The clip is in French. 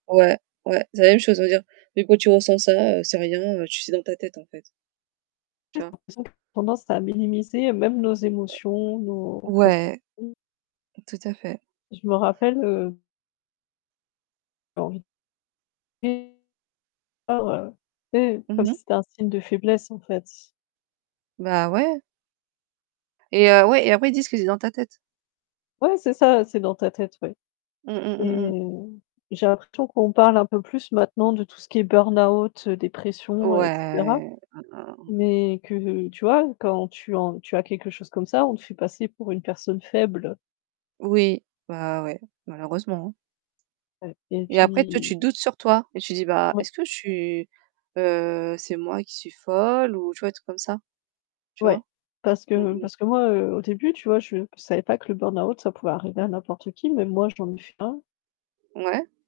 Ouais, ouais, c'est la même chose à vrai dire. Mais quand tu ressens ça, c'est rien, tu c'est dans ta tête en fait. En Tu fait j'ai vois? l'impression [unintelligible] tendance à minimiser même nos émotions, nos Ouais, ressentis. tout à fait. Je me rappelle, heu [unintelligible] Bah voilà, tu sais, Mmh comme si mh. c'était un signe de faiblesse en fait. Bah, ouais. Et heu, ouais et après ils disent que c'est dans ta tête. Ouais, c'est ça, c'est dans ta tête, ouais. Mmh mh, mmh Et mh. j'ai l'impression qu'on parle un peu plus maintenant de tout ce qui est burnout, heu, dépression, et cetera. Ouais Mmh, mmh, mmh, mmh. Mais que tu vois, quand tu en tu as quelque chose comme ça, on te fait passer pour une personne faible. Oui, bah, ouais, malheureusement, hein. Ouais, et Et après toi puis tu doutes sur toi et tu dis: «Bah, Ouais. est-ce que je suis, heu c'est moi qui suis folle?» ou tu vois des trucs comme ça, tu Ouais, vois? parce Mmh que mh. parce que moi, heu, au début tu vois, je savais pas que le burnout ça pouvait arriver à n'importe qui, même moi j'en ai fait un. Ouais.